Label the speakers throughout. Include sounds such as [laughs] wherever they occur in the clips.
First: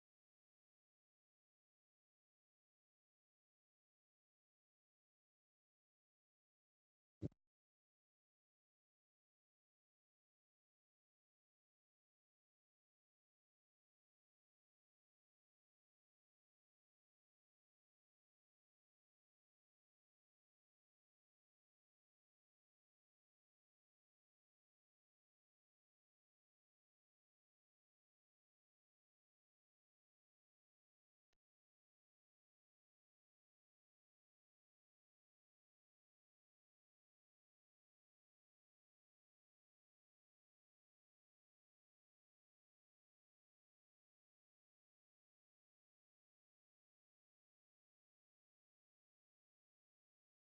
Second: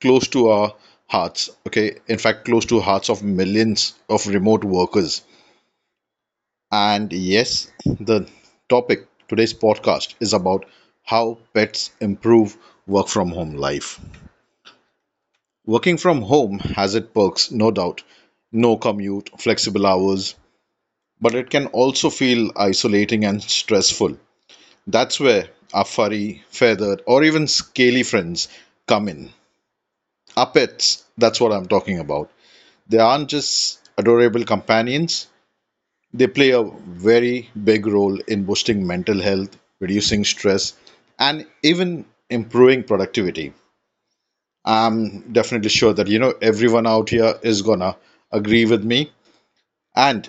Speaker 1: close to our hearts. Okay, in fact, close to hearts of millions of remote workers. And yes, the topic today's podcast is about how pets improve work from home life. Working from home has its perks, no doubt. No commute, flexible hours, but it can also feel isolating and stressful. That's where our furry, feathered, or even scaly friends come in. Our pets, that's what I'm talking about. They aren't just adorable companions. They play a very big role in boosting mental health, reducing stress, and even improving productivity. I'm definitely sure that everyone out here is gonna agree with me. And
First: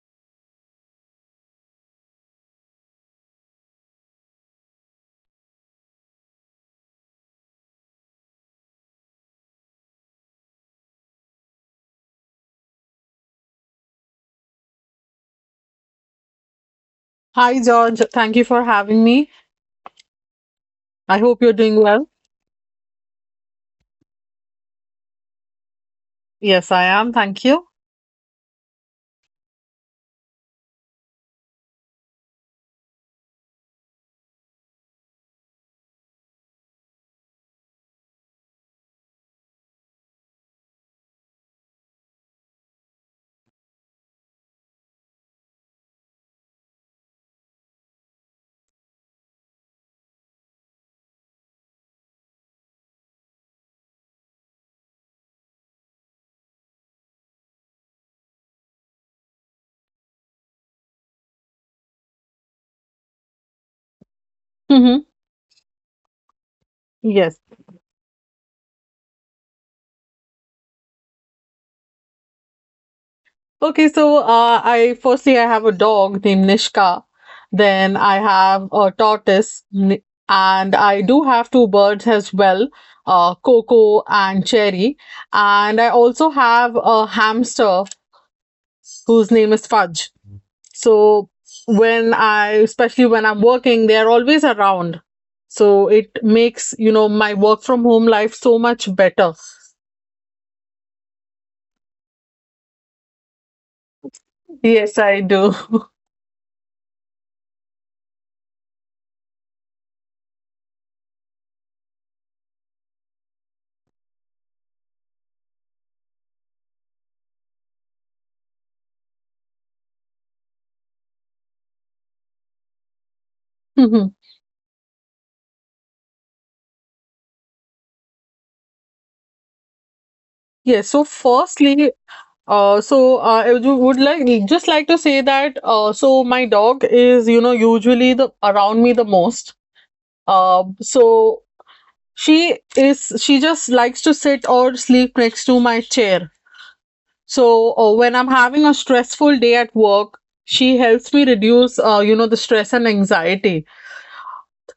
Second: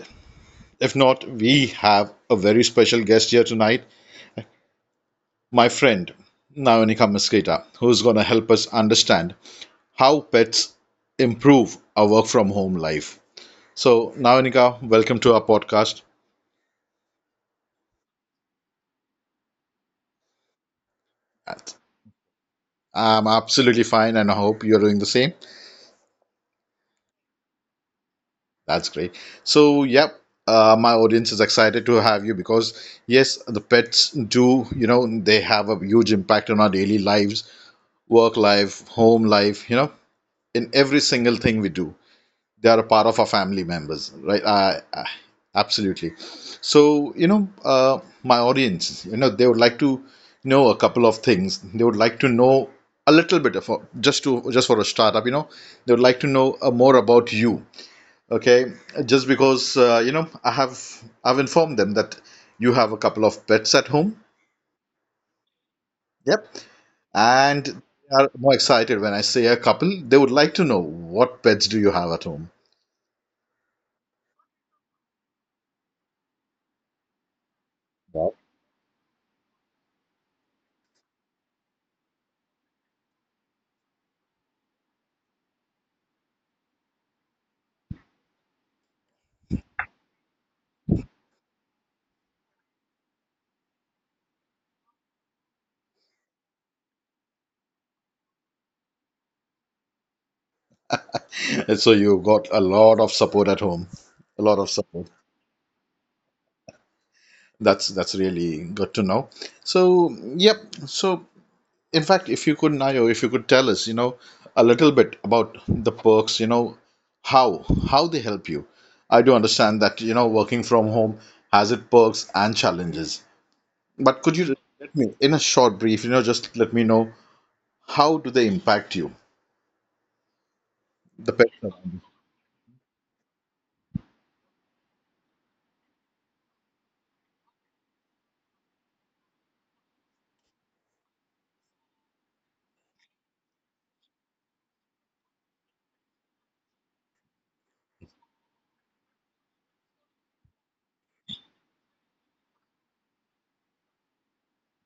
Speaker 1: if not, we have a very special guest here tonight, my friend Nayonika Mosqueda, who's gonna help us understand how pets improve our work from home life. So, Nayonika, welcome to our podcast.
Speaker 2: Hi, George. Thank you for having me. I hope you're
Speaker 1: I'm
Speaker 2: doing well.
Speaker 1: absolutely fine and I hope you're doing the same.
Speaker 2: Yes, I am. Thank you.
Speaker 1: That's great. So, yep, my audience is excited to have you because, yes, the pets do, they have a huge impact on our daily lives, work life, home life, in every single thing we do. They are a part of our family members, right? Absolutely. So, my audience, they would like to know a couple of things. They would like to know a little bit of, just for a startup, they would like to know more about you. Okay, just because you know I have I've informed them that you have a couple of pets at home.
Speaker 2: Mm-hmm.
Speaker 1: Yep.
Speaker 2: Yes.
Speaker 1: And they are more excited when I say a couple. They would like to know what pets do you have at home.
Speaker 2: Okay, so I firstly I have a dog named Nishka. Then I
Speaker 1: Wow.
Speaker 2: have a tortoise, and I do have two birds as well, Coco and Cherry. And I also have a hamster whose name is Fudge. So especially when I'm working, they're always around. So it makes, you know, my work from home life so much better.
Speaker 1: And [laughs] so you got a lot of support at home, a lot of
Speaker 2: Yes,
Speaker 1: support.
Speaker 2: I do. [laughs]
Speaker 1: That's really good to know. So yep. So in fact, if you could, Nayo, if you could tell us, a little bit about the perks, how they help you. I do understand that, working from home has its perks and challenges.
Speaker 2: Mhm.
Speaker 1: But could you let me, in a short brief, just let me know how do they impact you,
Speaker 2: Yes. So
Speaker 1: the pets around you?
Speaker 2: firstly, I would just like to say that so my dog is, you know, usually the around me the most. So she just likes to sit or sleep next to my chair. So when I'm having a stressful day at work, she helps me reduce, you know, the stress and anxiety.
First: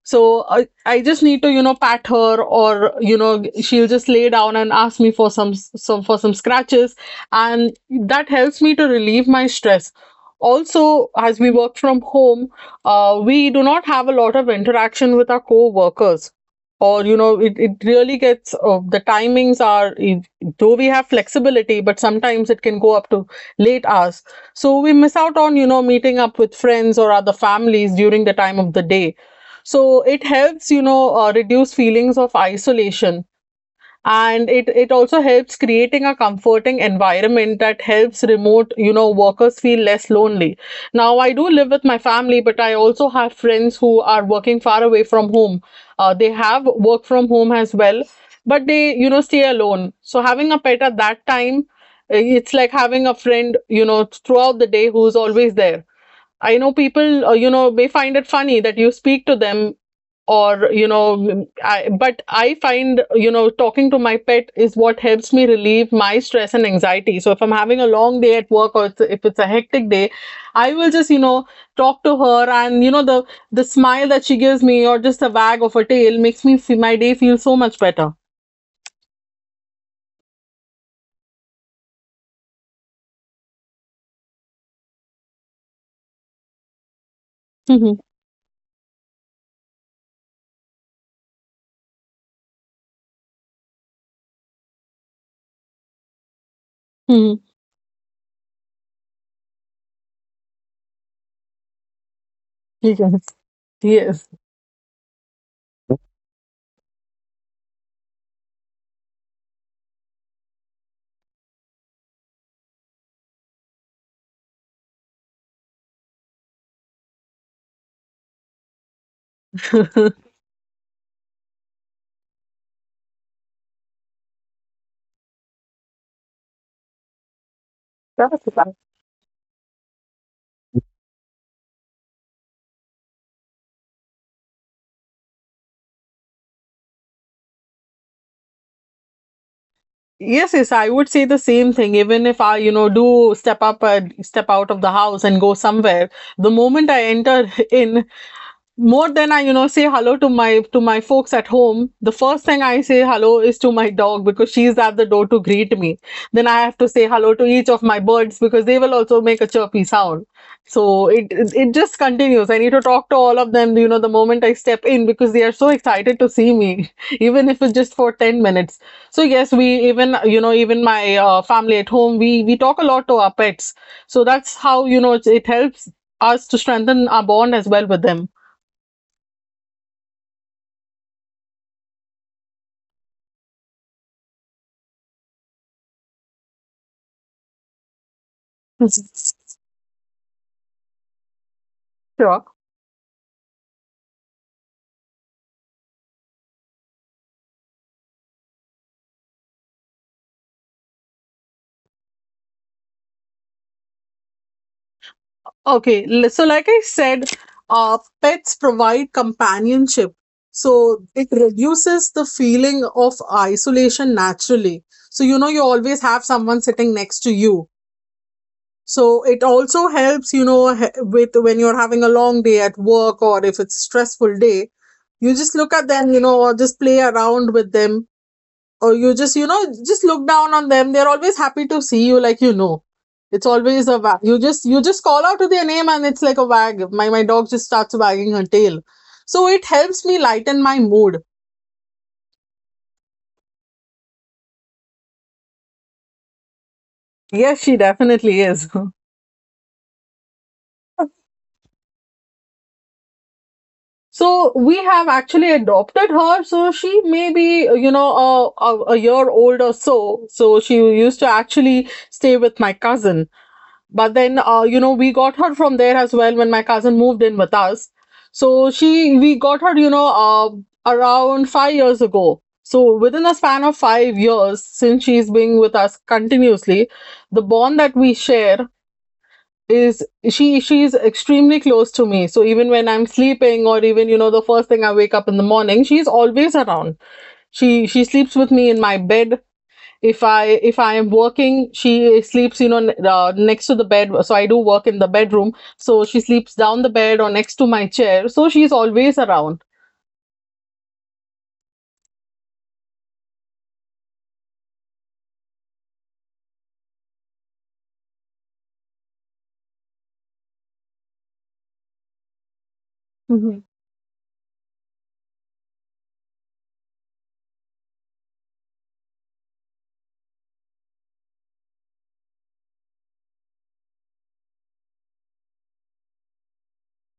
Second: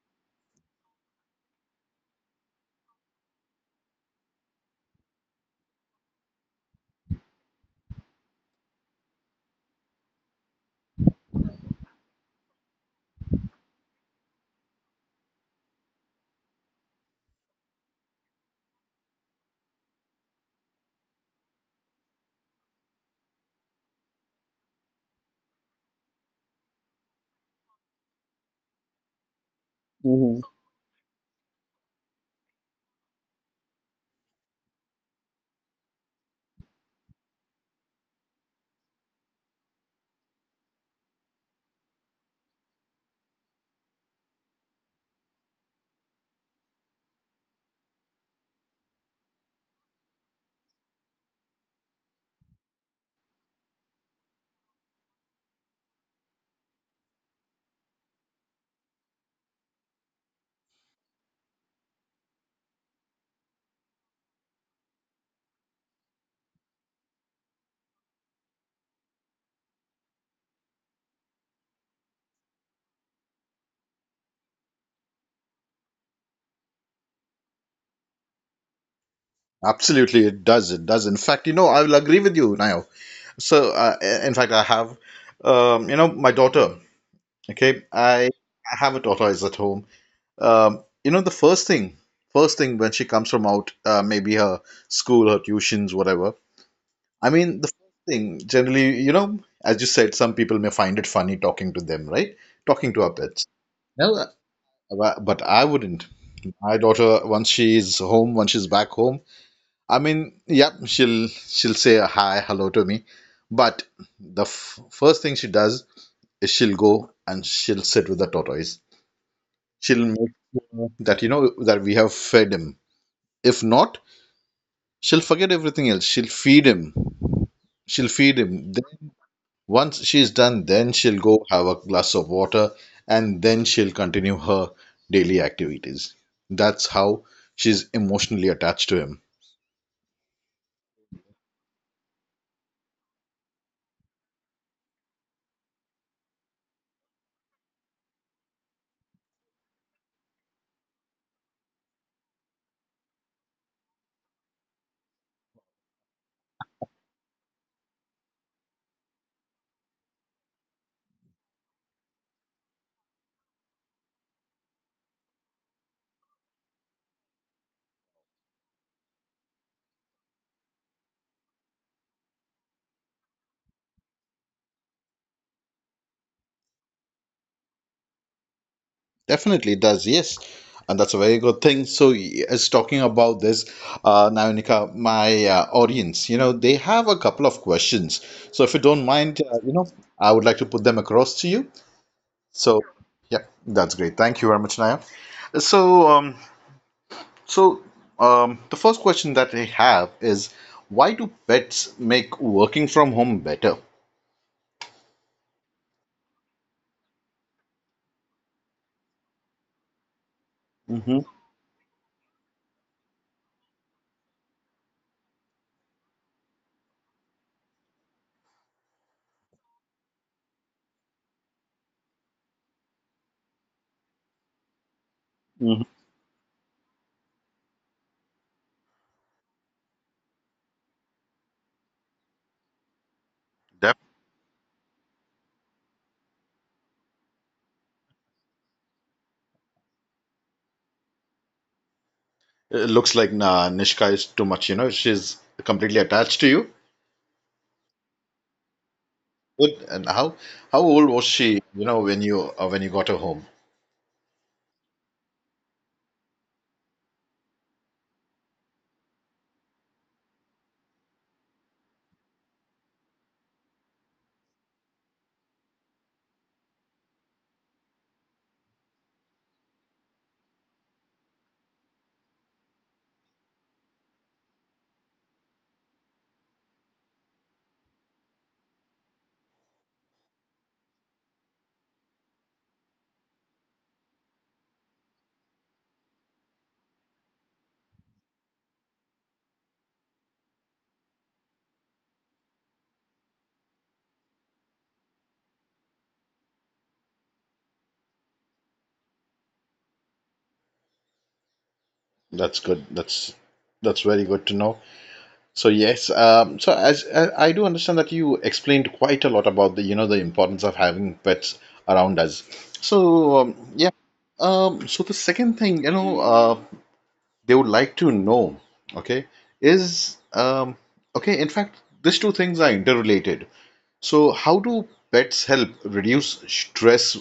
Speaker 2: So I just need to, you know, pat her or, you know, she'll just lay down and ask me for some scratches. And that helps me to relieve my stress. Also, as we work from home, we do not have a lot of interaction with our co-workers. Or, you know, it really gets, the timings are, though we have flexibility, but sometimes it can go up to late hours. So we miss out on, you know, meeting up with friends or other families during the time of the day, so it
Speaker 1: Mhm.
Speaker 2: helps, reduce feelings of isolation. And it also helps creating a comforting environment that helps remote, you know, workers feel less lonely. Now, I do live with my family, but I also have friends who are working far away from home. They have work from home as well, but they, you know, stay alone. So having a pet at that time, it's like having a friend, you know, throughout the day who's always there. I know people, you know, may find it funny that you speak to them or I find, you know, talking to my pet is what helps me relieve my stress and anxiety. So if I'm having a long day at work, or if it's a hectic day, I will just, you know, talk to her. And, you know, the smile that she gives me or just a wag of her tail makes me see my day feel so much better.
Speaker 1: Absolutely, it does. It does. In fact, I will agree with you, Nayo. So, in fact, I have, my daughter. Okay,
Speaker 2: Mhm,
Speaker 1: I, I have a daughter is at home. You know, first thing when she comes from out, maybe her school, her tuitions, whatever. I
Speaker 2: mhm.
Speaker 1: mean, the first thing generally, as you said, some people may find it funny talking to them, right? Talking
Speaker 2: Yes,
Speaker 1: to our pets. No,
Speaker 2: yes.
Speaker 1: but I wouldn't. My daughter, once she's home, once she's back home, I mean, yeah, she'll say a hi, hello to me, but the f first thing she does is she'll go and she'll sit with the tortoise. She'll make sure that you know that we have fed him. If not, she'll forget everything else. She'll feed him. She'll feed
Speaker 2: That's
Speaker 1: him.
Speaker 2: right.
Speaker 1: Then once she's done, then she'll go have a glass of water and then she'll continue her daily activities. That's how she's emotionally attached to him.
Speaker 2: Yes, yes, I would say the same thing. Even if I, you know, step out of the house and go somewhere, the moment I enter [laughs] in, more than I, you know, say hello to my folks at home, the first thing I say hello is to my dog because she's at the door to greet me. Then I have to say hello to each of my birds because they will also make a chirpy sound. So it just continues. I need to talk to all of them, you know, the moment I step in because they are so excited to see me, [laughs] even if it's just for 10 minutes. So yes, we even, you know, even my family at home, we talk a lot to our pets. So that's how, you know, it helps us to strengthen our bond as well with them.
Speaker 1: Definitely does, yes. And that's a very good thing. So, as talking about this, Nayonika, my audience, they have a couple of questions. So, if you
Speaker 2: Sure.
Speaker 1: don't mind, I would like to put them across to you. So, yeah, that's great. Thank you very much, Naya. So, um, so the first question that I have is, why do pets make working from home better?
Speaker 2: Okay. So, like I said, pets provide companionship. So,
Speaker 1: Mm-hmm.
Speaker 2: it reduces the feeling of isolation naturally. So, you know, you always have someone sitting next to you. So, it also helps, with when you're having a long day at work or if it's stressful day, you just look at
Speaker 1: Hmm.
Speaker 2: them, you know, or just play around with them, or you just, you know, just look down on them. They're always happy to see you. Like, you know, it's always a
Speaker 1: Def-
Speaker 2: wag. You just call out to their name and it's like a wag. My dog just starts wagging her tail, so it helps me lighten my mood.
Speaker 1: It looks like nah, Nishka is too much. You know, she's completely attached to you.
Speaker 2: Yes, she definitely is.
Speaker 1: Good. And how old was she? You know, when you got her home.
Speaker 2: [laughs] So we have actually adopted her, so she may be, you know, a year old or so. So she used to actually stay with my cousin, but then, you know, we got her from there as well when my cousin moved in with us. So she we got her, you know, around 5 years ago. So within a span of 5 years since she's been with us continuously, the bond that we share is, she's extremely close to me. So even when I'm sleeping, or even, you know, the first thing I wake up in the morning, she's always around. She sleeps with me in my bed. If i if i am working, she sleeps, you know, next to the bed. So I do work in the bedroom, so she sleeps down the bed or next to my chair, so she's always around.
Speaker 1: That's good. That's very good to know. So yes, so as I do understand that you explained quite a lot about the you know the importance of having pets around us. So um,
Speaker 2: Hmm.
Speaker 1: yeah, so the second thing you know they would like to know, okay, is okay. In fact, these two things are interrelated. So how do pets help reduce stress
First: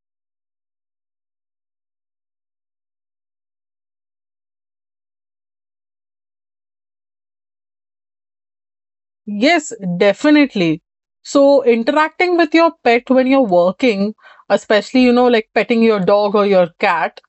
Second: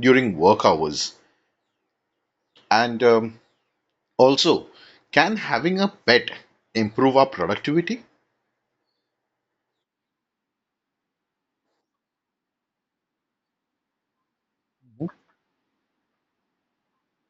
Speaker 1: during work hours? And also, can having a pet improve our productivity?
Speaker 2: Yes, definitely. So interacting with your pet when you're working, especially, you know, like petting your dog or your cat,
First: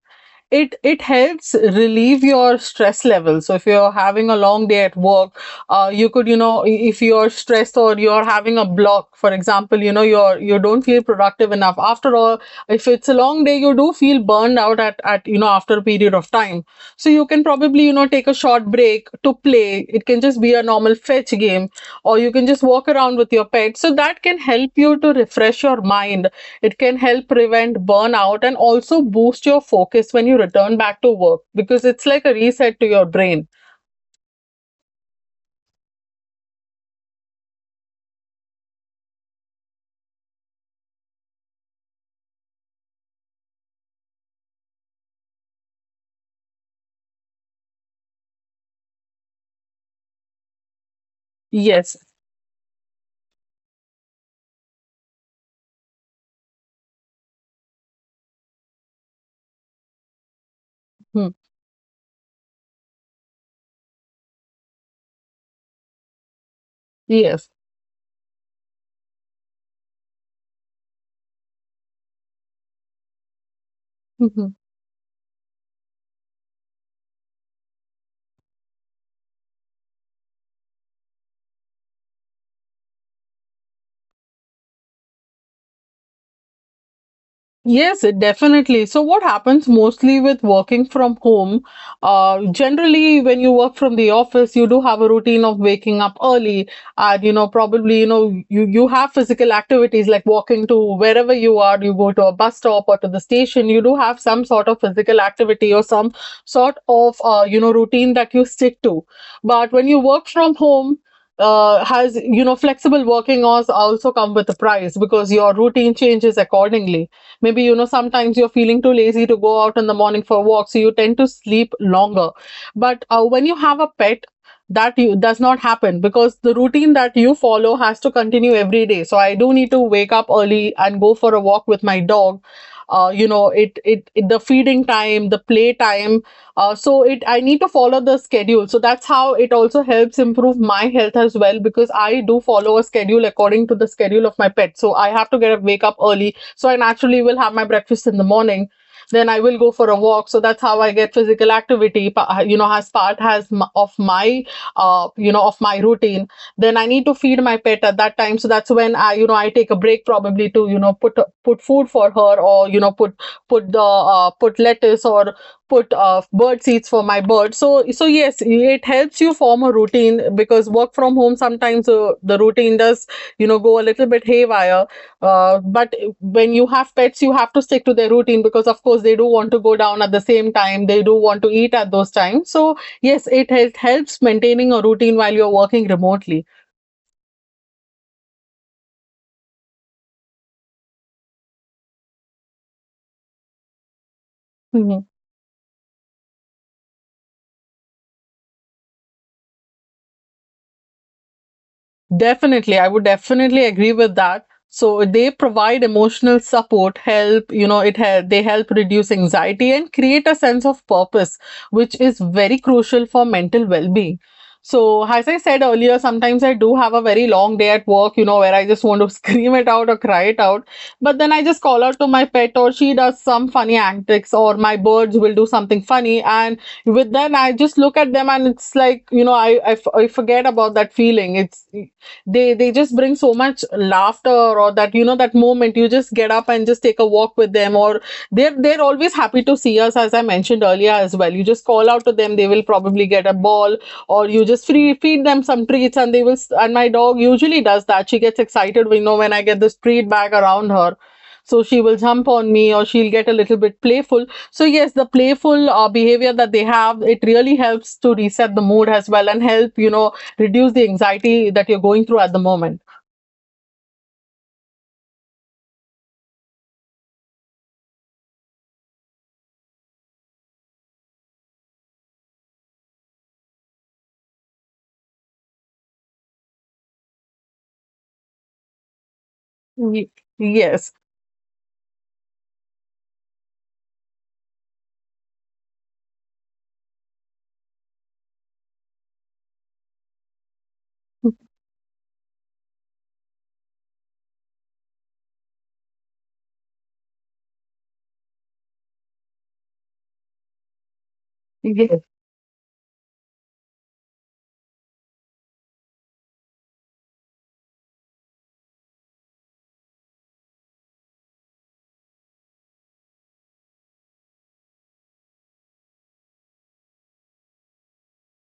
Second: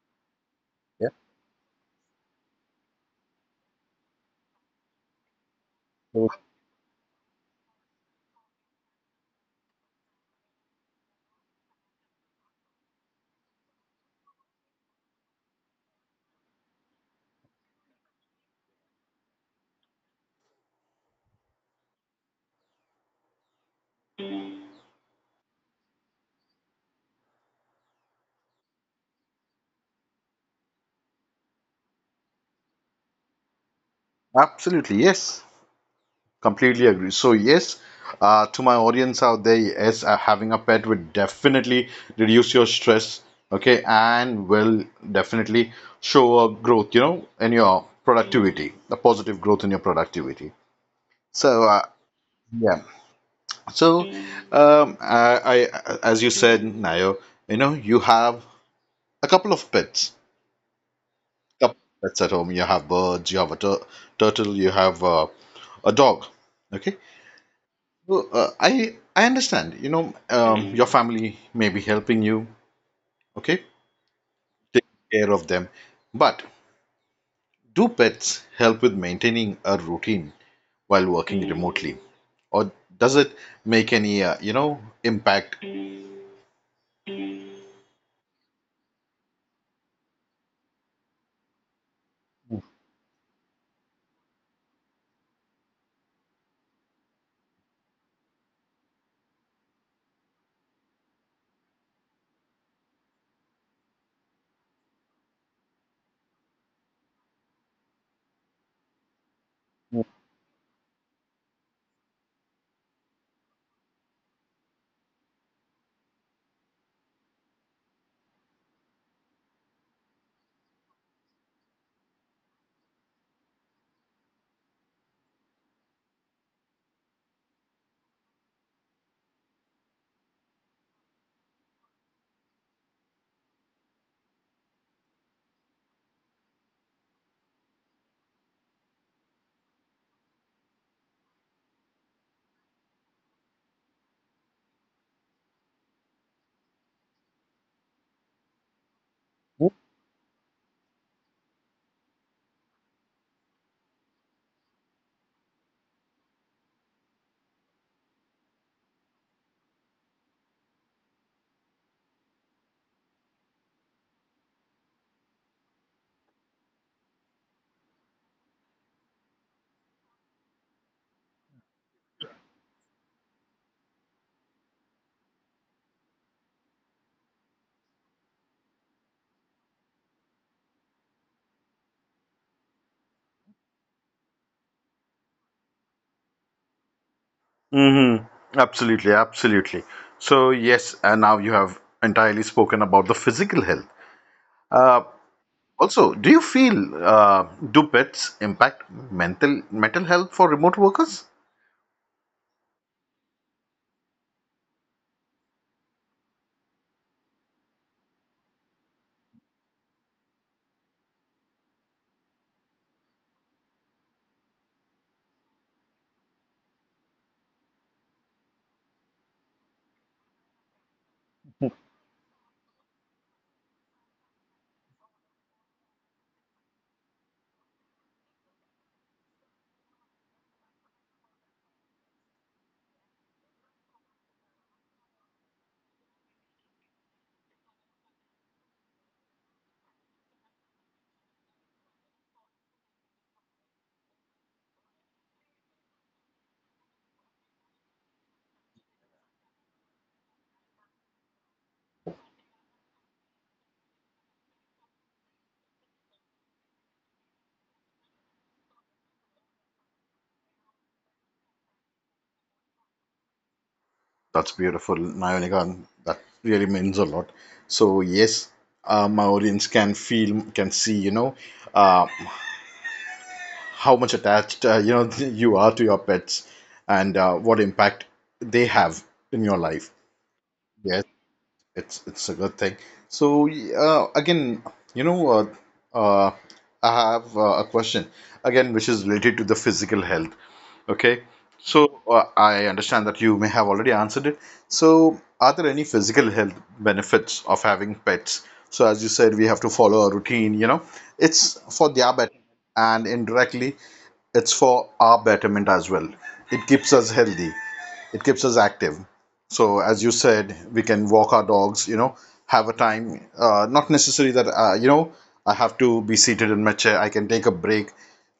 Speaker 2: it helps relieve your stress level. So if you're having a long day at work, you could,
Speaker 1: Oh,
Speaker 2: you know, if you're stressed or you're having a block, for example, you know, you're you don't feel productive enough. After all, if it's a long day, you do feel burned out at you know, after a period of time. So you can probably, you know, take a short break to play. It can just be a normal fetch game, or you can just walk around with your pet, so that can help you to refresh your mind. It can help prevent burnout and also boost your focus when you return back to work because it's like a reset to your brain.
Speaker 1: absolutely, yes. Completely agree. So yes, to my audience out there, yes, having a pet would definitely reduce your stress, okay, and will definitely show a growth, in your productivity, a positive growth in your productivity. So uh,
Speaker 2: Yes.
Speaker 1: yeah, so I, as you said, Nayo, you have a
Speaker 2: Hmm.
Speaker 1: couple of pets at home. You have birds, you have a turtle, you have a dog, okay.
Speaker 2: Yes.
Speaker 1: Well, I understand. You know, your family may be helping you. Okay,
Speaker 2: Mhm.
Speaker 1: take care of them. But do pets help with maintaining a routine while working remotely, or does it make any impact?
Speaker 2: Yes, it definitely. So, what happens mostly with working from home? Generally, when you work from the office, you do have a routine of waking up early, and you know, probably, you know, you have physical activities like walking to wherever you are. You go to a bus stop or to the station. You do have some sort of physical activity or some sort of you know, routine that you stick to. But when you work from home, has you know, flexible working hours also come with a price because your routine changes accordingly. Maybe, you know, sometimes you're feeling too lazy to go out in the morning for a walk, so you tend to sleep longer. But when you have a pet, does not happen, because the routine that you follow has to continue every day. So I do need to wake up early and go for a walk with my dog. You know, it the feeding time, the play time, so it I need to follow the schedule. So that's how it also helps improve my health as well, because I do follow a schedule according to the schedule of my pet. So I have to get up wake up early, so I naturally will have my breakfast in the morning. Then I will go for a walk. So that's how I get physical activity, you know, as part has of my, you know, of my routine. Then I need to feed my pet at that time. So that's when I, you know, I take a break probably to, you know, put food for her, or you know, put the put lettuce, or put bird seeds for my bird. So so yes, it helps you form a routine, because work from home sometimes, the routine does, you know, go a little bit haywire, but when you have pets, you have to stick to their routine because, of course, they do want to go down at the same time. They do want to eat at those times. So, yes, it helps maintaining a routine while you're working remotely.
Speaker 1: Mm-hmm. Absolutely, absolutely. So yes, and now you have entirely spoken about the physical health. Uh,
Speaker 2: Mhm.
Speaker 1: also, do you feel do pets impact mental health for remote workers?
Speaker 2: Definitely, I would definitely agree with that. So they provide emotional support, help, you know, it help they help reduce anxiety and create a sense of purpose, which is very crucial for mental well-being. So as I said earlier, sometimes I do have a very long day at work, you know, where I just want to [laughs] scream it out or cry it out. But then I just call out to my pet, or she does some funny antics, or my birds will do something funny. And with then I just look at them and it's like, you know, I forget about that feeling. It's they just bring so much laughter. Or that moment you just get up and just take a walk with them. Or they're always happy to see us, as I mentioned earlier as well. You just call out to them, they will probably get a ball, or you just free feed them some treats and they will. And my dog usually does that, she gets excited. We know when I get this treat bag around her, so she will jump on me, or she'll get a little bit playful. So yes, the playful behavior that they have, it really helps to reset the mood as well and help, you know, reduce the anxiety that you're going through at the moment.
Speaker 1: That's beautiful, Nayonika. That really means a lot. So yes, my audience can feel, can see, uh, how much attached [laughs] you are to your pets, and what impact they have in your life.
Speaker 2: Ye- Yes.
Speaker 1: Yes. It's a good thing. So again, you know, uh, uh, I have a question again, which is related to the physical health. Okay, so I understand that you may have already answered it. So, are there any physical health benefits of having pets? So, as you said, we have to follow a routine. You know, it's for
Speaker 2: Ye-
Speaker 1: their betterment, and indirectly, it's for our betterment as well. It keeps us healthy. It keeps us active. So as you said, we can walk our dogs, have a time. Not necessary that you know I have to be seated in my chair. I can take a break.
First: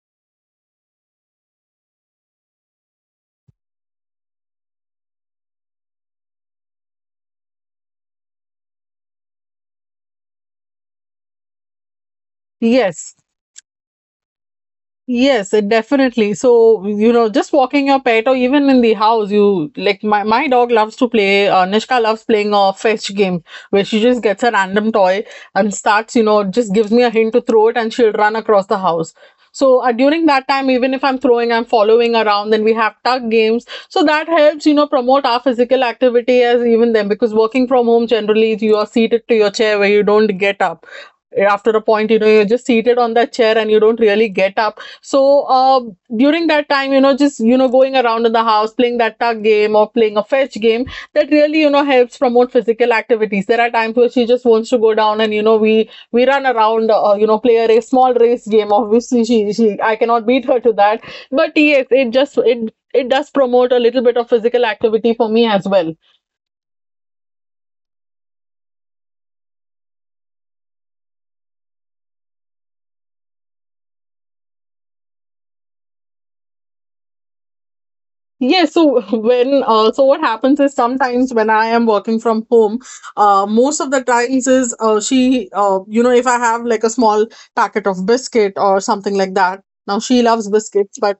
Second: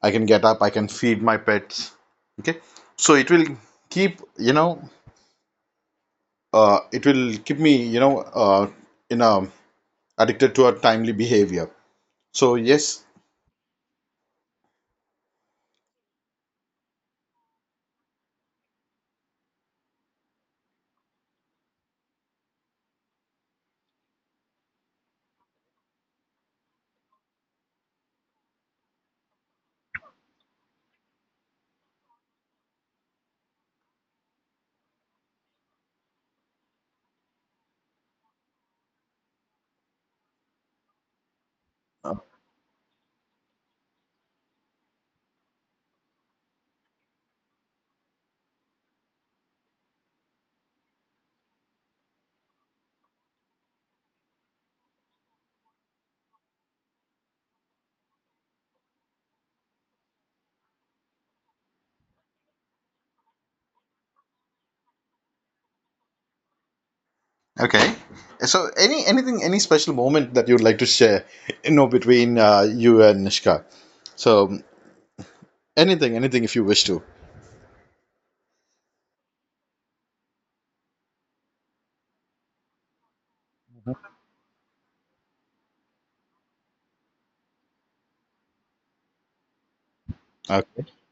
Speaker 1: I can get up. I can feed my pets. Okay, so it will keep you know it will keep me you know in a addicted to a timely behavior. So yes,
Speaker 2: Yes. Yes, definitely. So, you know, just walking your pet or even in the house, you like my dog loves to play. Nishka loves playing a fetch game where she just gets a random toy and starts, you know, just gives me a hint to throw it, and she'll run across the house. So, during that time, even if I'm throwing, I'm following around, then we have tug games. So that helps, you know, promote our physical activity as even then, because working from home, generally you are seated to your chair where you don't get up. After a point, you know, you're just seated on that chair and you don't really get up, so during that time, you know, just, you know, going around in the house, playing that tug game or playing a fetch game, that really, you know, helps promote physical activities. There are times where she just wants to go down, and you know we run around, you know, play a race, small race game. Obviously, she I cannot beat her to that, but yes, it just it it does promote a little bit of physical activity for me as well.
Speaker 1: okay. So any anything any special moment that you'd like to share, between you and Nishka. So anything anything if you wish to.
Speaker 2: Yes, so [laughs] when so what happens is sometimes when I am working from home, most of the times is she you know, if I have like a small packet of biscuit or something like that. Now she loves
Speaker 1: Okay.
Speaker 2: biscuits, but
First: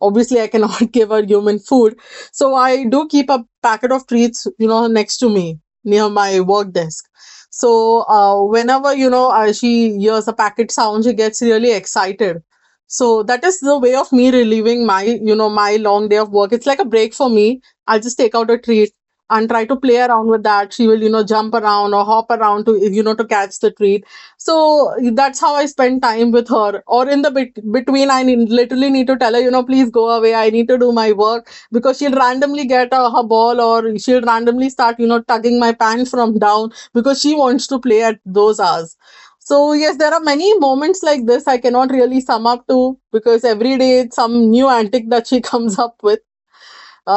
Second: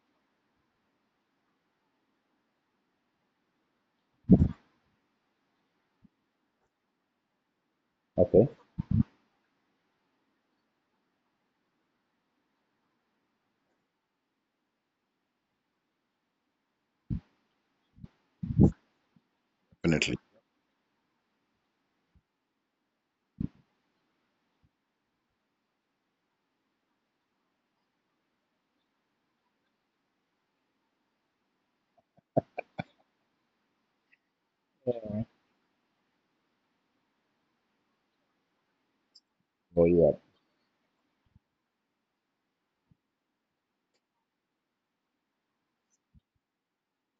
Speaker 2: obviously I cannot [laughs] give her human food, so I do keep a packet of treats, you know, next to me near my work desk. So
Speaker 1: Okay.
Speaker 2: whenever, you know, she hears a packet sound, she gets really excited, so that is the way of me relieving my, you know, my long day of work. It's like a break for me. I'll just take out a treat and try to play
Speaker 1: Definitely.
Speaker 2: around with that. She will, you know, jump around or hop around to, you know, to catch the treat. So that's how I spend time with her. Or in the between, literally need to tell her, you know, please go away. I need to do my work, because she'll randomly get her ball, or she'll randomly start, you know, tugging my pants from down because she wants to play at those hours. So
Speaker 1: Oh
Speaker 2: yes,
Speaker 1: yeah,
Speaker 2: there are many moments like this, I cannot really sum up to, because every day it's some new antic that she [laughs] comes up with.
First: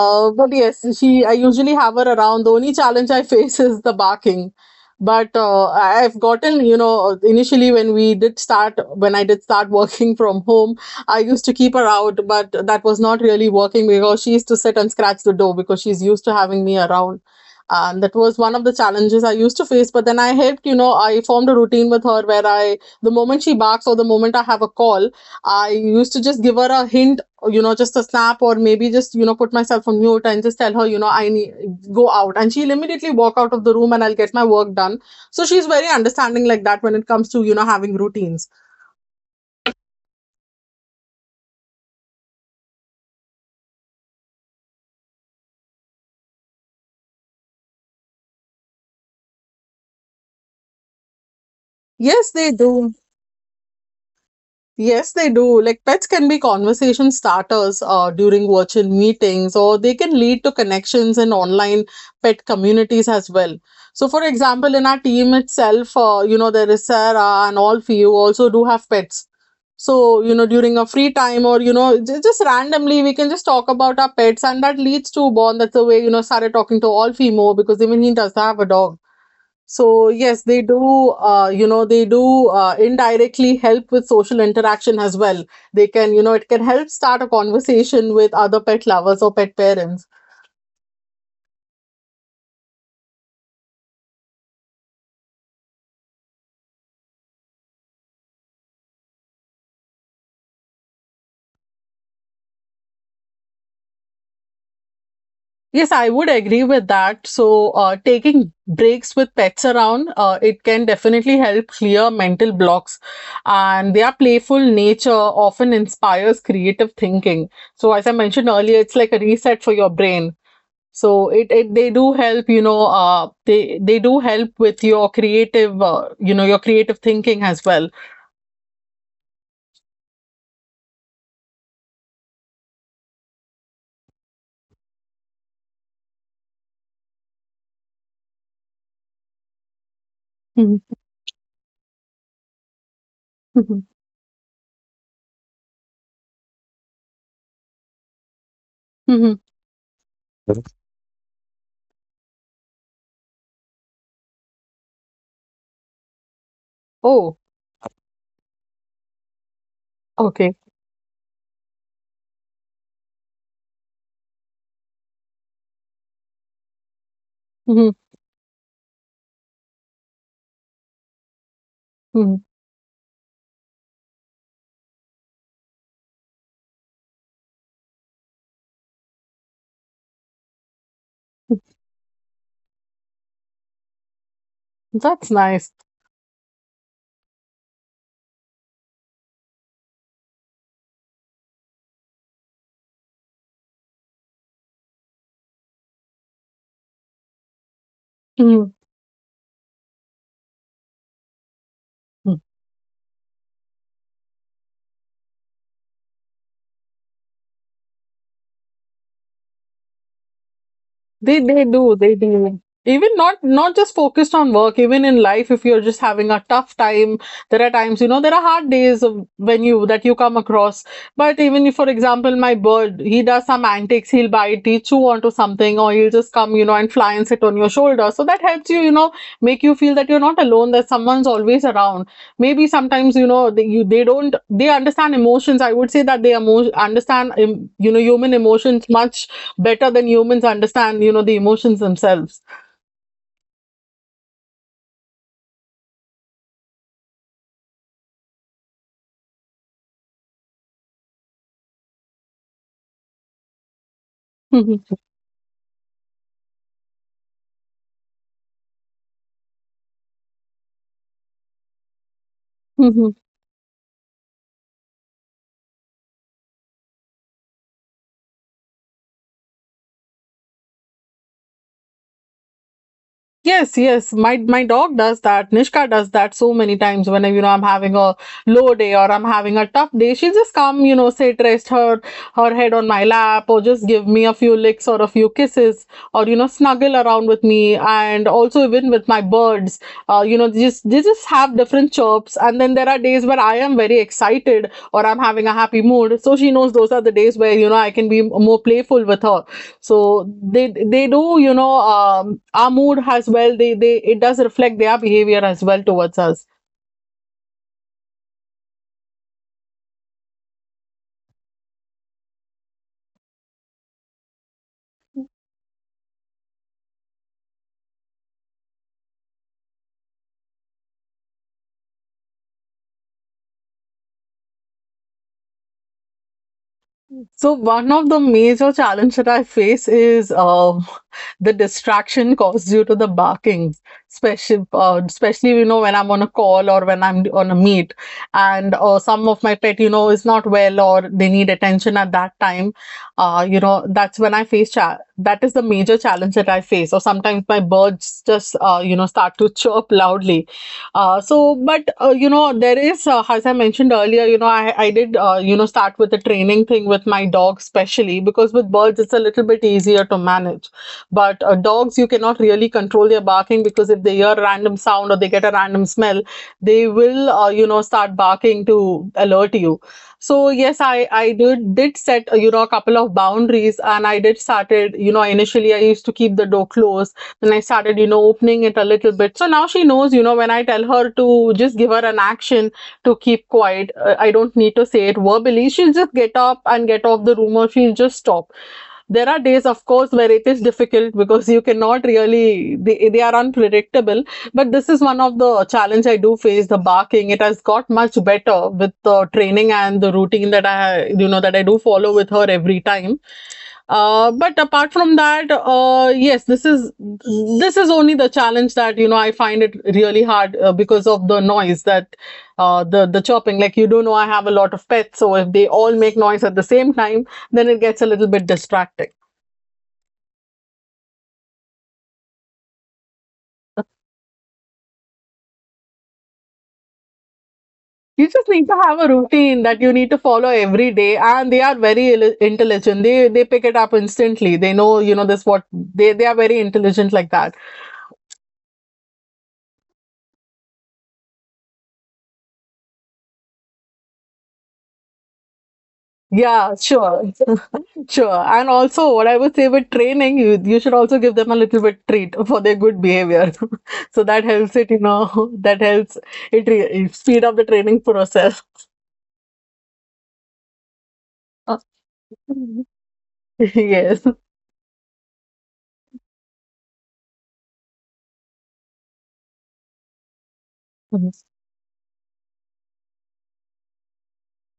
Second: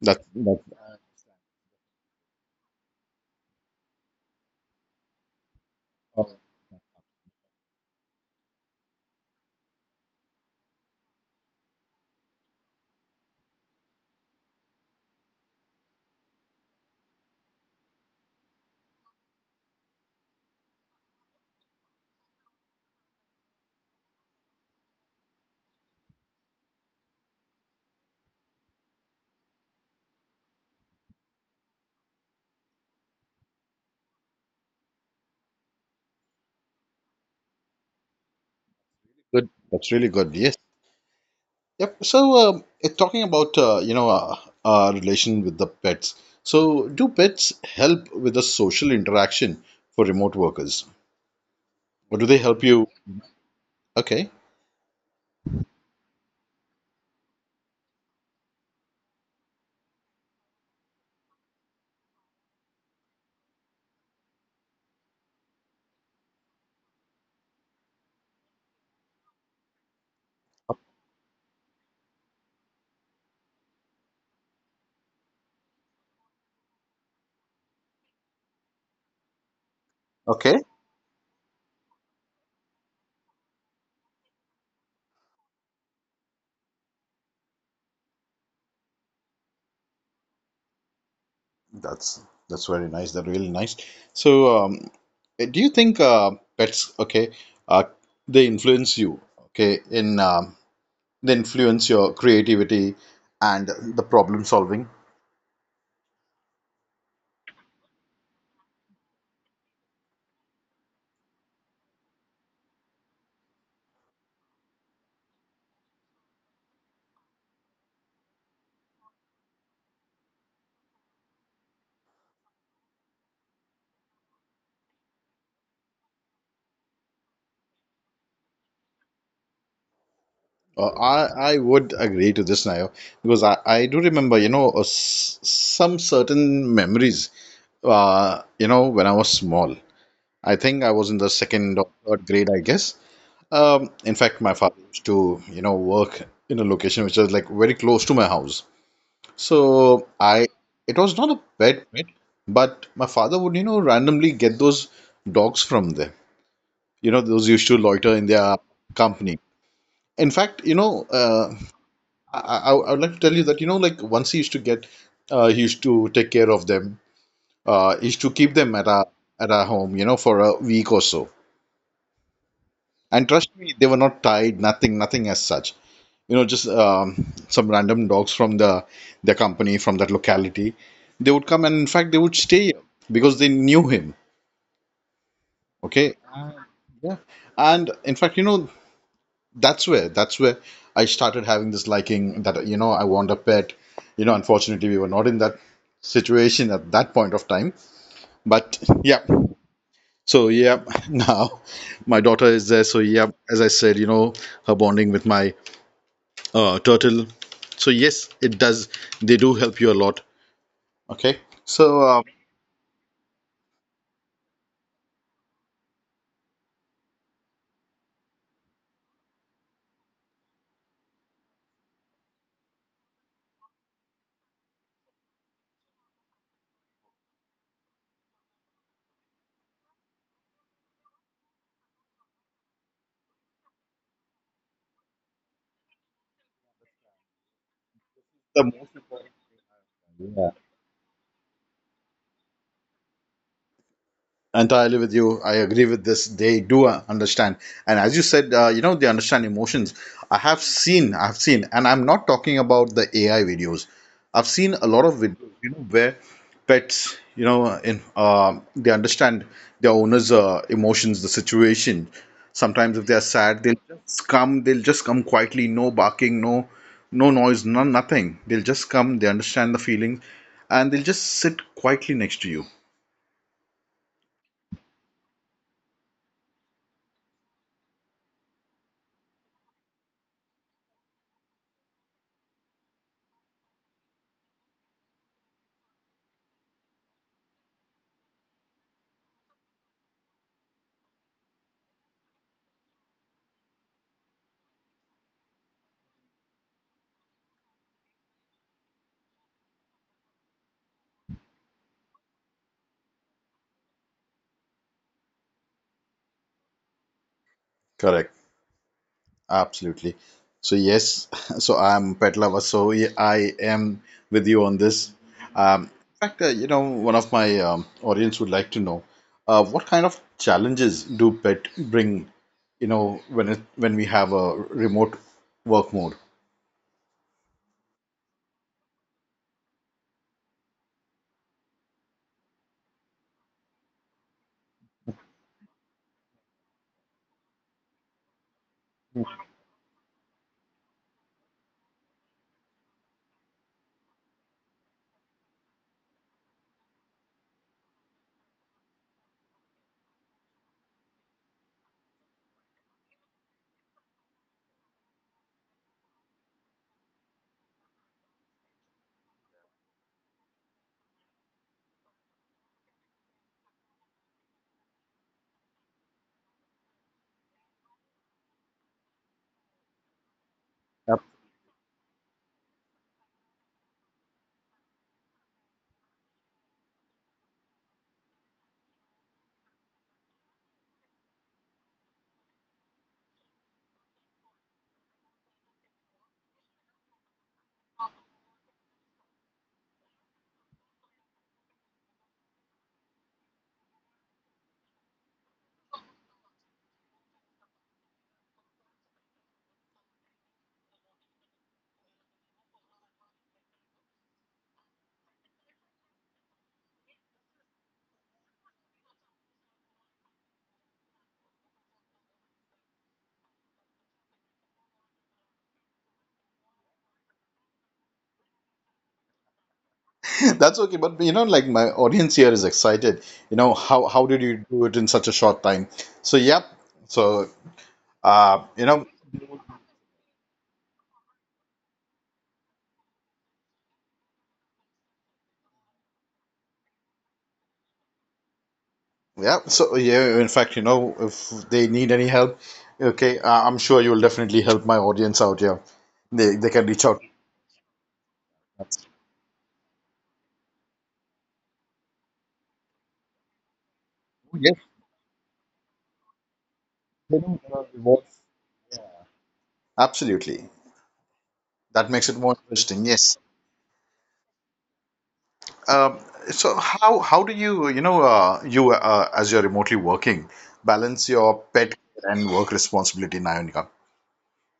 Speaker 1: that's
Speaker 2: but
Speaker 1: that's
Speaker 2: yes, she I usually have her around. The only challenge I [laughs] face is the barking. But I've
Speaker 1: that's
Speaker 2: gotten, you know, initially when we did start, when I did start working [laughs] from home, I used to keep her out, but that was not really working because she used to sit and scratch the door, because she's used to having me around. And that was one of the challenges I used to face. But then I helped, you know, I formed a routine with her where I, the moment she barks or the moment I have a call, I used to just give her a hint, you know, just a snap, or maybe just, you know, put myself on mute and just tell her, you know, I need go out. And she'll immediately walk out of the room and I'll get my work done. So she's very understanding like that when it comes to, you know, having routines.
Speaker 1: good. That's really good. Yes. Yep. So, talking about our relation with the pets. So, do pets help with the social interaction for remote workers, or do
Speaker 2: Yes,
Speaker 1: they
Speaker 2: they
Speaker 1: help you?
Speaker 2: do.
Speaker 1: Okay.
Speaker 2: Yes, they do. Like pets can be conversation starters during virtual meetings, or they can lead to connections in online pet communities as well. So, for example, in our team itself, you know, there is Sarah, and all of you also do have pets. So, you know, during a free time, or, you know, just randomly, we can just talk about our pets, and that leads to a bond. That's the way, you know, started talking to all more, because even he does have a dog. So yes,
Speaker 1: Okay.
Speaker 2: they do. You know, they do indirectly help with social interaction as well. They can, you know, it can help start a conversation with other pet lovers or pet parents.
Speaker 1: That's very nice. That's really nice. So, do you think pets? Okay. Uh, they influence you. Okay. In they influence your creativity and the problem solving.
Speaker 2: Yes, I would agree with that. So taking breaks with pets around, it can definitely help clear mental blocks, and their playful nature often inspires creative thinking. So as I mentioned earlier, it's like a reset for your brain. So it they do help, you know, they do help with your creative, you know, your creative thinking as well.
Speaker 1: I would agree to this, Nayo, because I do remember, you know, s some certain memories, you know, when I was small. I think
Speaker 2: Mhm,
Speaker 1: I was in the second or third grade, I guess.
Speaker 2: mhm,
Speaker 1: In fact, my father used to, work in a location which was like very close to my house.
Speaker 2: mhm.
Speaker 1: So I, it was not a pet, but my father would, randomly get those dogs from there. You know,
Speaker 2: Oh,
Speaker 1: those used to loiter in their company. In
Speaker 2: okay.
Speaker 1: fact, I would like to tell you that, like once he used to get, he used to take care of them,
Speaker 2: Mhm,
Speaker 1: he used to keep them at our home, for a week or so.
Speaker 2: mhm.
Speaker 1: And trust me, they were not tied, nothing, nothing as such. You know, just some random dogs from the their company from that locality. They would come and in fact they would stay here because they knew him.
Speaker 2: That's nice.
Speaker 1: Okay. Yeah. And in fact, that's where I started having this liking that you know I want a pet. You know, unfortunately, we were not in that situation at that point of time.
Speaker 2: Mhm.
Speaker 1: But yeah, so yeah, [laughs] now my daughter is there. So yeah, as I said, her bonding with my turtle. So yes, it does. They do help you a lot. Okay.
Speaker 2: They do,
Speaker 1: So
Speaker 2: they
Speaker 1: um,
Speaker 2: do. Even not just focused on work, even in life, if you're just having a tough time, there are times, you know, there are hard days of when you that you come across. But even if, for example, my bird, he does some antics, he'll bite, he chew onto something, or he'll just come, you know, and fly and sit on your shoulder. So that helps you, you know, make you feel that you're not alone, that someone's always around. Maybe sometimes, you know, they, you they don't they understand emotions. I would say that they emo understand, you know, human emotions
Speaker 1: the
Speaker 2: much better than humans
Speaker 1: most
Speaker 2: understand, you know, the emotions themselves.
Speaker 1: entirely with you, I agree with this. They do understand. And as you said, you know, they understand emotions. I've seen, and I'm not talking about the AI videos. I've seen a
Speaker 2: [laughs]
Speaker 1: lot of videos, you know, where pets, you know, in they understand their owner's emotions, the situation. Sometimes if they're sad, they'll just come quietly. No barking, no noise, no, nothing. They'll just come, they understand the feeling, and they'll just sit quietly next to you.
Speaker 2: Yes, yes. My dog does that. Nishka does that so many times. Whenever, you know, I'm having a low day or I'm having a tough day, she will just come, you know, sit, rest her head on my lap, or just give me a few licks or a few kisses, or, you know, snuggle around with me. And also even with my birds, you know, they just have different chirps. And then there are days where I am very excited or I'm having a happy mood. So she knows those are the days where, you know, I can be more playful with her. So they do, you know, our mood as well, they it does reflect their behavior as well towards us.
Speaker 1: Correct. Absolutely. So yes, [laughs] so I'm pet lover. So yeah, I am with you on this. Um, in fact, one of my audience would like to know what kind of challenges do pet bring, you know, when it when we have a remote work mode.
Speaker 2: So one of the major challenge that I face is the distraction caused due to the barking, especially you know when I'm on a call or when I'm on a meet, and some of my pet, you know, is not well or they need attention at that time. You know, that's when I face cha- that is the major challenge that I face. Or sometimes my birds just you know start to chirp loudly. So, but you know, there is, as I mentioned earlier, you know, I did, you know, start with the training thing with my dog, especially because with birds, it's a little bit easier to manage. But dogs, you cannot really control their barking, because if they hear a random sound or they get a random smell, they will, you know, start barking to alert you. So yes, I
Speaker 1: Yep.
Speaker 2: I did set you know a couple of boundaries, and I did started, you know, initially I used to keep the door closed. Then I started, you know, opening it a little bit. So now she knows, you know, when I tell her to just give her an action to keep quiet, I don't need to say it verbally. She'll just get up and get off the room, or she'll just stop. There are days, of course, where it is difficult because you cannot really, they are unpredictable. But this is one of the challenge I do face, the barking. It has got much better with the training and the routine that I, you know, that I do follow with her every time. But apart from that, yes, this is only the challenge that, you know, I find it really hard, because of the noise that the chopping. Like you do know, I have a lot of pets, so if they all make noise at the same time, then it gets a little bit distracting.
Speaker 1: [laughs] That's okay, but you know, like my audience here is excited. You know, how did you do it in such a short time? So yeah, so
Speaker 2: You just
Speaker 1: uh,
Speaker 2: need to
Speaker 1: you
Speaker 2: have
Speaker 1: know,
Speaker 2: a routine that you need to follow every day, and they are very intelligent. They pick it up instantly. They know, you know, this what they are very intelligent like that.
Speaker 1: yeah, so yeah, in fact, you know, if they need any help, okay, I'm sure you'll definitely help my audience out here. They
Speaker 2: Yeah,
Speaker 1: can reach out.
Speaker 2: sure. Sure. And also, what I would say with training, you should also give them a little bit treat for their good behavior. [laughs] So that
Speaker 1: Yes,
Speaker 2: helps it. [laughs] That helps
Speaker 1: they
Speaker 2: speed up
Speaker 1: do,
Speaker 2: the training
Speaker 1: rewards.
Speaker 2: process.
Speaker 1: Absolutely. That makes it more interesting. Yes.
Speaker 2: [laughs] Yes.
Speaker 1: Um, so how do you, you know, you as you're remotely working, balance your pet care and work responsibility in Ionica?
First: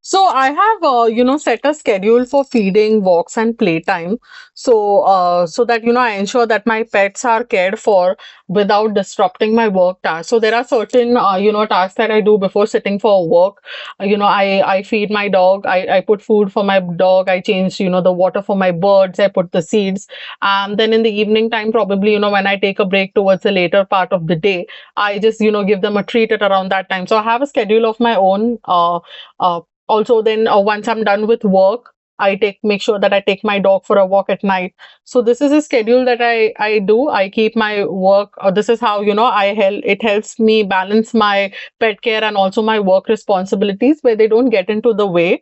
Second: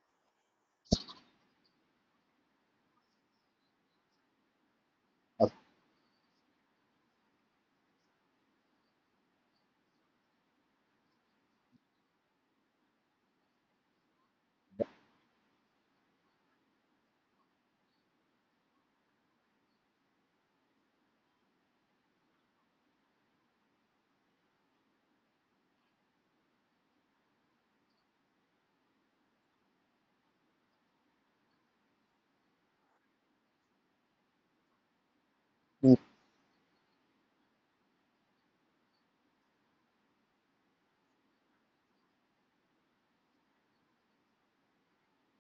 Speaker 2: So I have, you know, set a schedule for feeding, walks, and playtime. So that, you know, I ensure that my pets are cared for without disrupting my work tasks. So there are certain, you know, tasks that I do before sitting for work. You know, I feed my dog. I put food for my dog. I change, you know, the water for my birds. I put the seeds. And then in the evening time, probably, you know, when I take a break towards the later part of the day, I just, you know, give them a treat at around that time. So I have a schedule of my own. Uh, uh, also then once I'm done with work, I take make sure that I take my dog for a walk at night. So this is a schedule that I do. I keep my work. This is how, you know, I help, it helps me balance my pet care and also my work responsibilities where they don't get into the way.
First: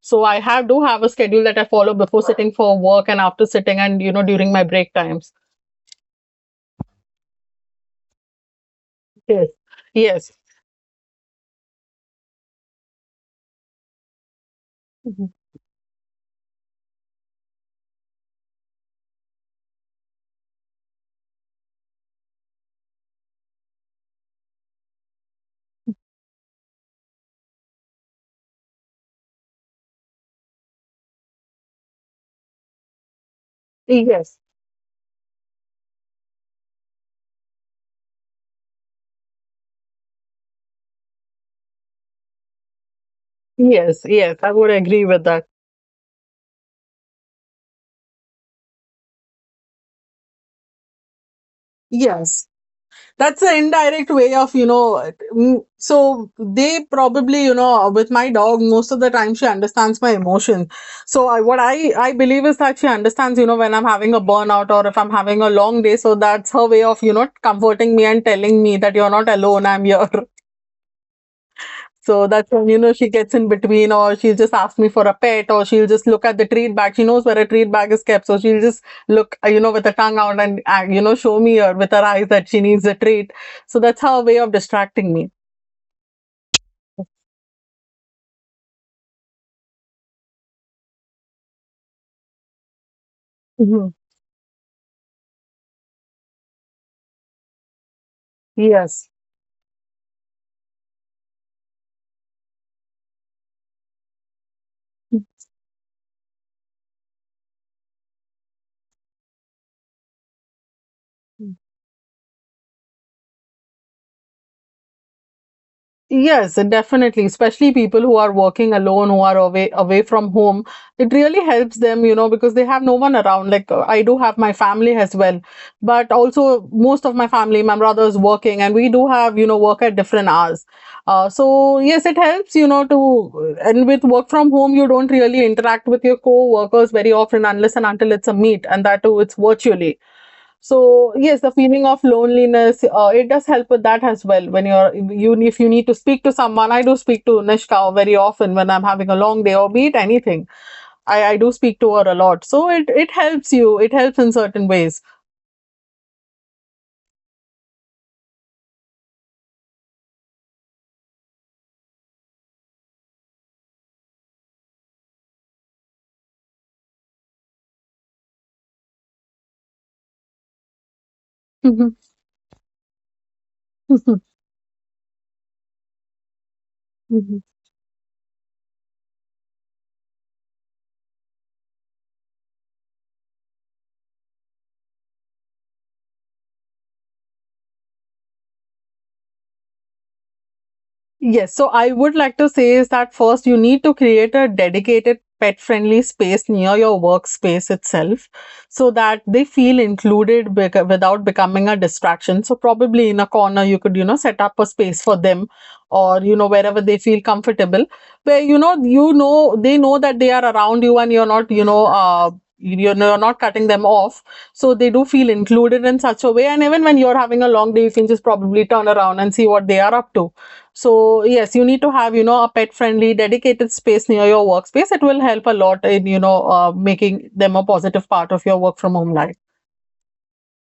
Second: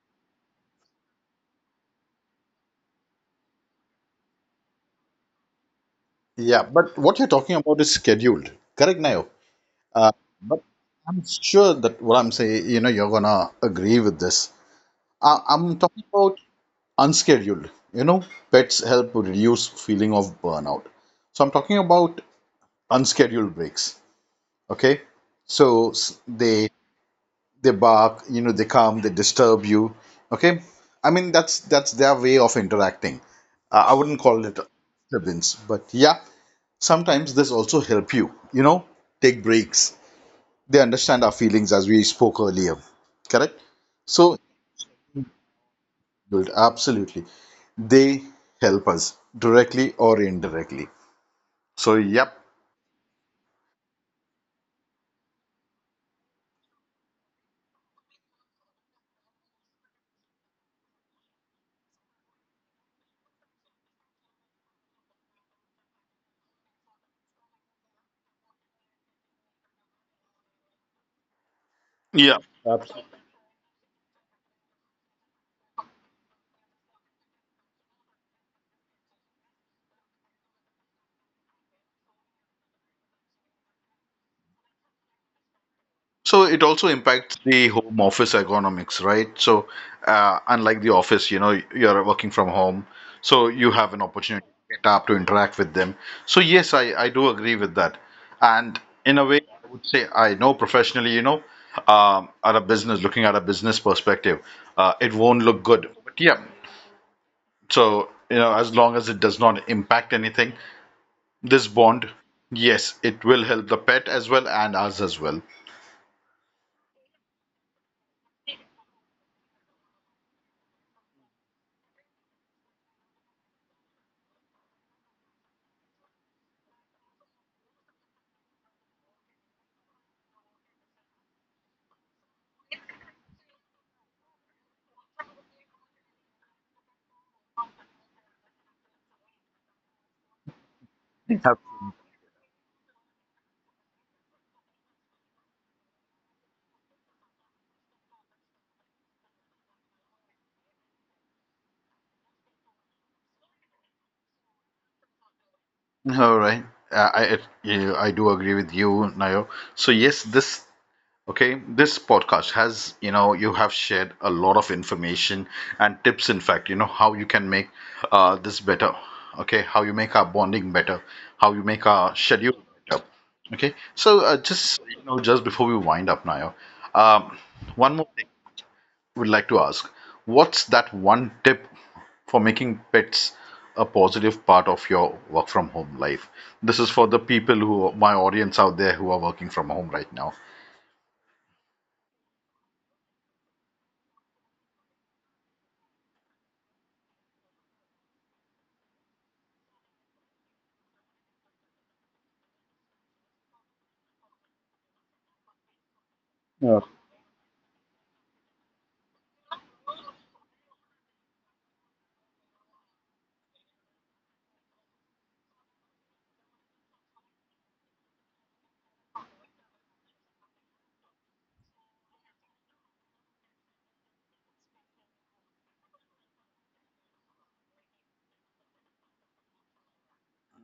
Speaker 2: So I have do have a schedule that I follow before sitting for work and after sitting and, you know, during my break times.
Speaker 1: Yeah, but what you're talking about is scheduled, correct, Nayo?
Speaker 2: Yes,
Speaker 1: Uh,
Speaker 2: yes.
Speaker 1: but I'm sure that what I'm saying, you know, you're gonna agree with this.
Speaker 2: Mhm.
Speaker 1: I'm talking about unscheduled. You know, pets help reduce feeling of burnout. So I'm talking about unscheduled breaks. Okay, so they bark. You know, they come. They disturb you. Okay, I mean that's their way of interacting. I wouldn't
Speaker 2: Yes,
Speaker 1: call it a disturbance, but yeah, sometimes this also help you. You know, take breaks. They understand our feelings as we spoke earlier. Correct.
Speaker 2: yes,
Speaker 1: So,
Speaker 2: I would agree with that.
Speaker 1: good, absolutely. They help us directly or indirectly. So, yep.
Speaker 2: Yes. That's an indirect way of, you know, so they probably, you know, with my dog most of the time, she understands my emotions. So what I believe is that she understands, you know, when I'm having a burnout or if I'm having a long day. So that's her way of, you know, comforting me and telling me that you're not alone, I'm here. [laughs] So
Speaker 1: Yeah.
Speaker 2: that's when, you know, she gets in between, or she'll just ask me for a pet, or she'll just look at the treat bag. She knows where a treat bag is kept. So she'll just look, you know, with her tongue out and, you know, show me her with her eyes that she needs a treat. So that's her way of distracting me.
Speaker 1: So it also impacts the home office ergonomics, right? So, unlike the office, you know, you're working from home, so you
Speaker 2: Mhm.
Speaker 1: have an opportunity to get up to interact with them. So, yes, I do agree with that. And
Speaker 2: Yes.
Speaker 1: in a way, I would say I know professionally, you know, at a business, looking at a business perspective, it won't look good. But yeah, so, you know, as long as it does not impact anything, this bond, yes, it will help the pet as well and us as well.
Speaker 2: Yes, definitely. Especially people who are working alone, who are away from home, it really helps them, you know, because they have no one around. Like, I do have my family as well, but also most of my family, my brother is working, and we do have, you know, work at different hours. So yes, it helps, you know, to, and with work from home, you don't really interact with your co-workers very often unless and until it's a meet, and that too, it's virtually. So yes, the feeling of loneliness, it does help with that as well. When you, if you need to speak to someone, I do speak to Nishka very often when I'm having a long day or be it anything. I do speak to her a lot. So it helps you. It helps in certain ways.
Speaker 1: All right. Yeah, I do agree with you, Nayo. So yes, this podcast has, you know, you have shared a lot of information and tips, in fact, you know, how you can make this better. Okay, how you make our bonding better, how you make our schedule better. Okay, so
Speaker 2: [laughs]
Speaker 1: just you know, just before we wind up, Nayo, um, one more thing we'd like to ask. What's that one tip for making pets a positive part of your work from home life? This is for the people who, my audience out there, who are working from home right now.
Speaker 2: Yes, so I would like to say is that first you need to create a dedicated pet friendly space near your workspace itself so that they feel without becoming a distraction. So probably in a corner you could, you know, set up a space for them, or, you know,
Speaker 1: Yeah.
Speaker 2: wherever they feel comfortable, where, you know, you know they know that they are around you and you're not, you know, you're you're not cutting them off. So they do feel included in such a way, and even when you're having a long day, you can just probably turn around and see what they are up to. So yes, you need to have, you know, a pet friendly dedicated space near your workspace. It will help a lot in, you know, making them a positive part of your work from home life.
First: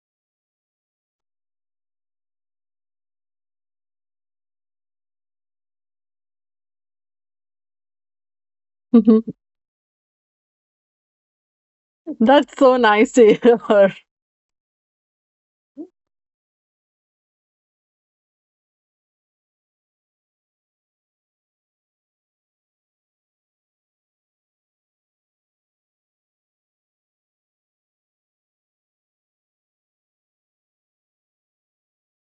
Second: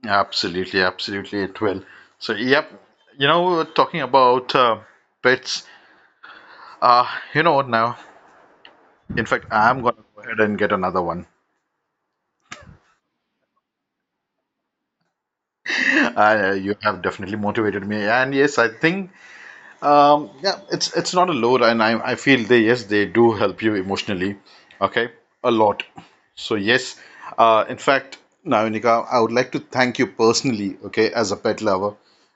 Speaker 1: Absolutely, absolutely, it will. So, yep, you know, we were talking about pets. Uh, you know what now? In fact, I'm gonna go ahead and get another one.
Speaker 2: [laughs] That's so nice to hear.
Speaker 1: You have definitely motivated me, and yes, I think yeah, it's not a load, and I feel they, yes, they do help you emotionally, okay, a lot. So yes, in fact, Nayonika, I would like to thank you personally, okay, as a pet lover,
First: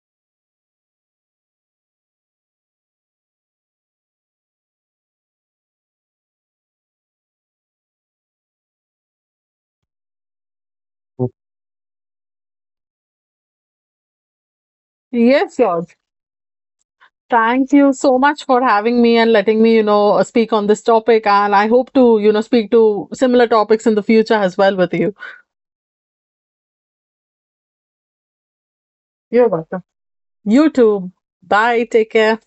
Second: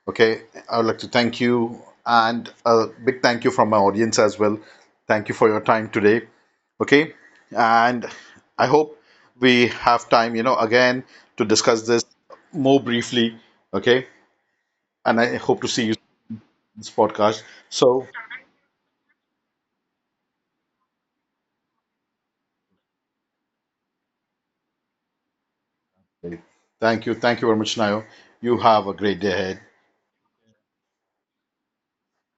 Speaker 1: okay. I would like to thank you and a big thank you from my audience as well. Thank you for your time today, okay, and I hope we have time, you know, again to discuss this more briefly, okay. And I
Speaker 2: Yes,
Speaker 1: hope to see you
Speaker 2: George.
Speaker 1: in this podcast.
Speaker 2: Thank you
Speaker 1: So.
Speaker 2: so much for having me and letting me, you know, speak on this topic. And I hope to, you know, speak to similar topics in the future as well with you.
Speaker 1: Thank you. Thank you very much, Nayo. You have a great day
Speaker 2: You're
Speaker 1: ahead.
Speaker 2: welcome. You too. Bye. Take care.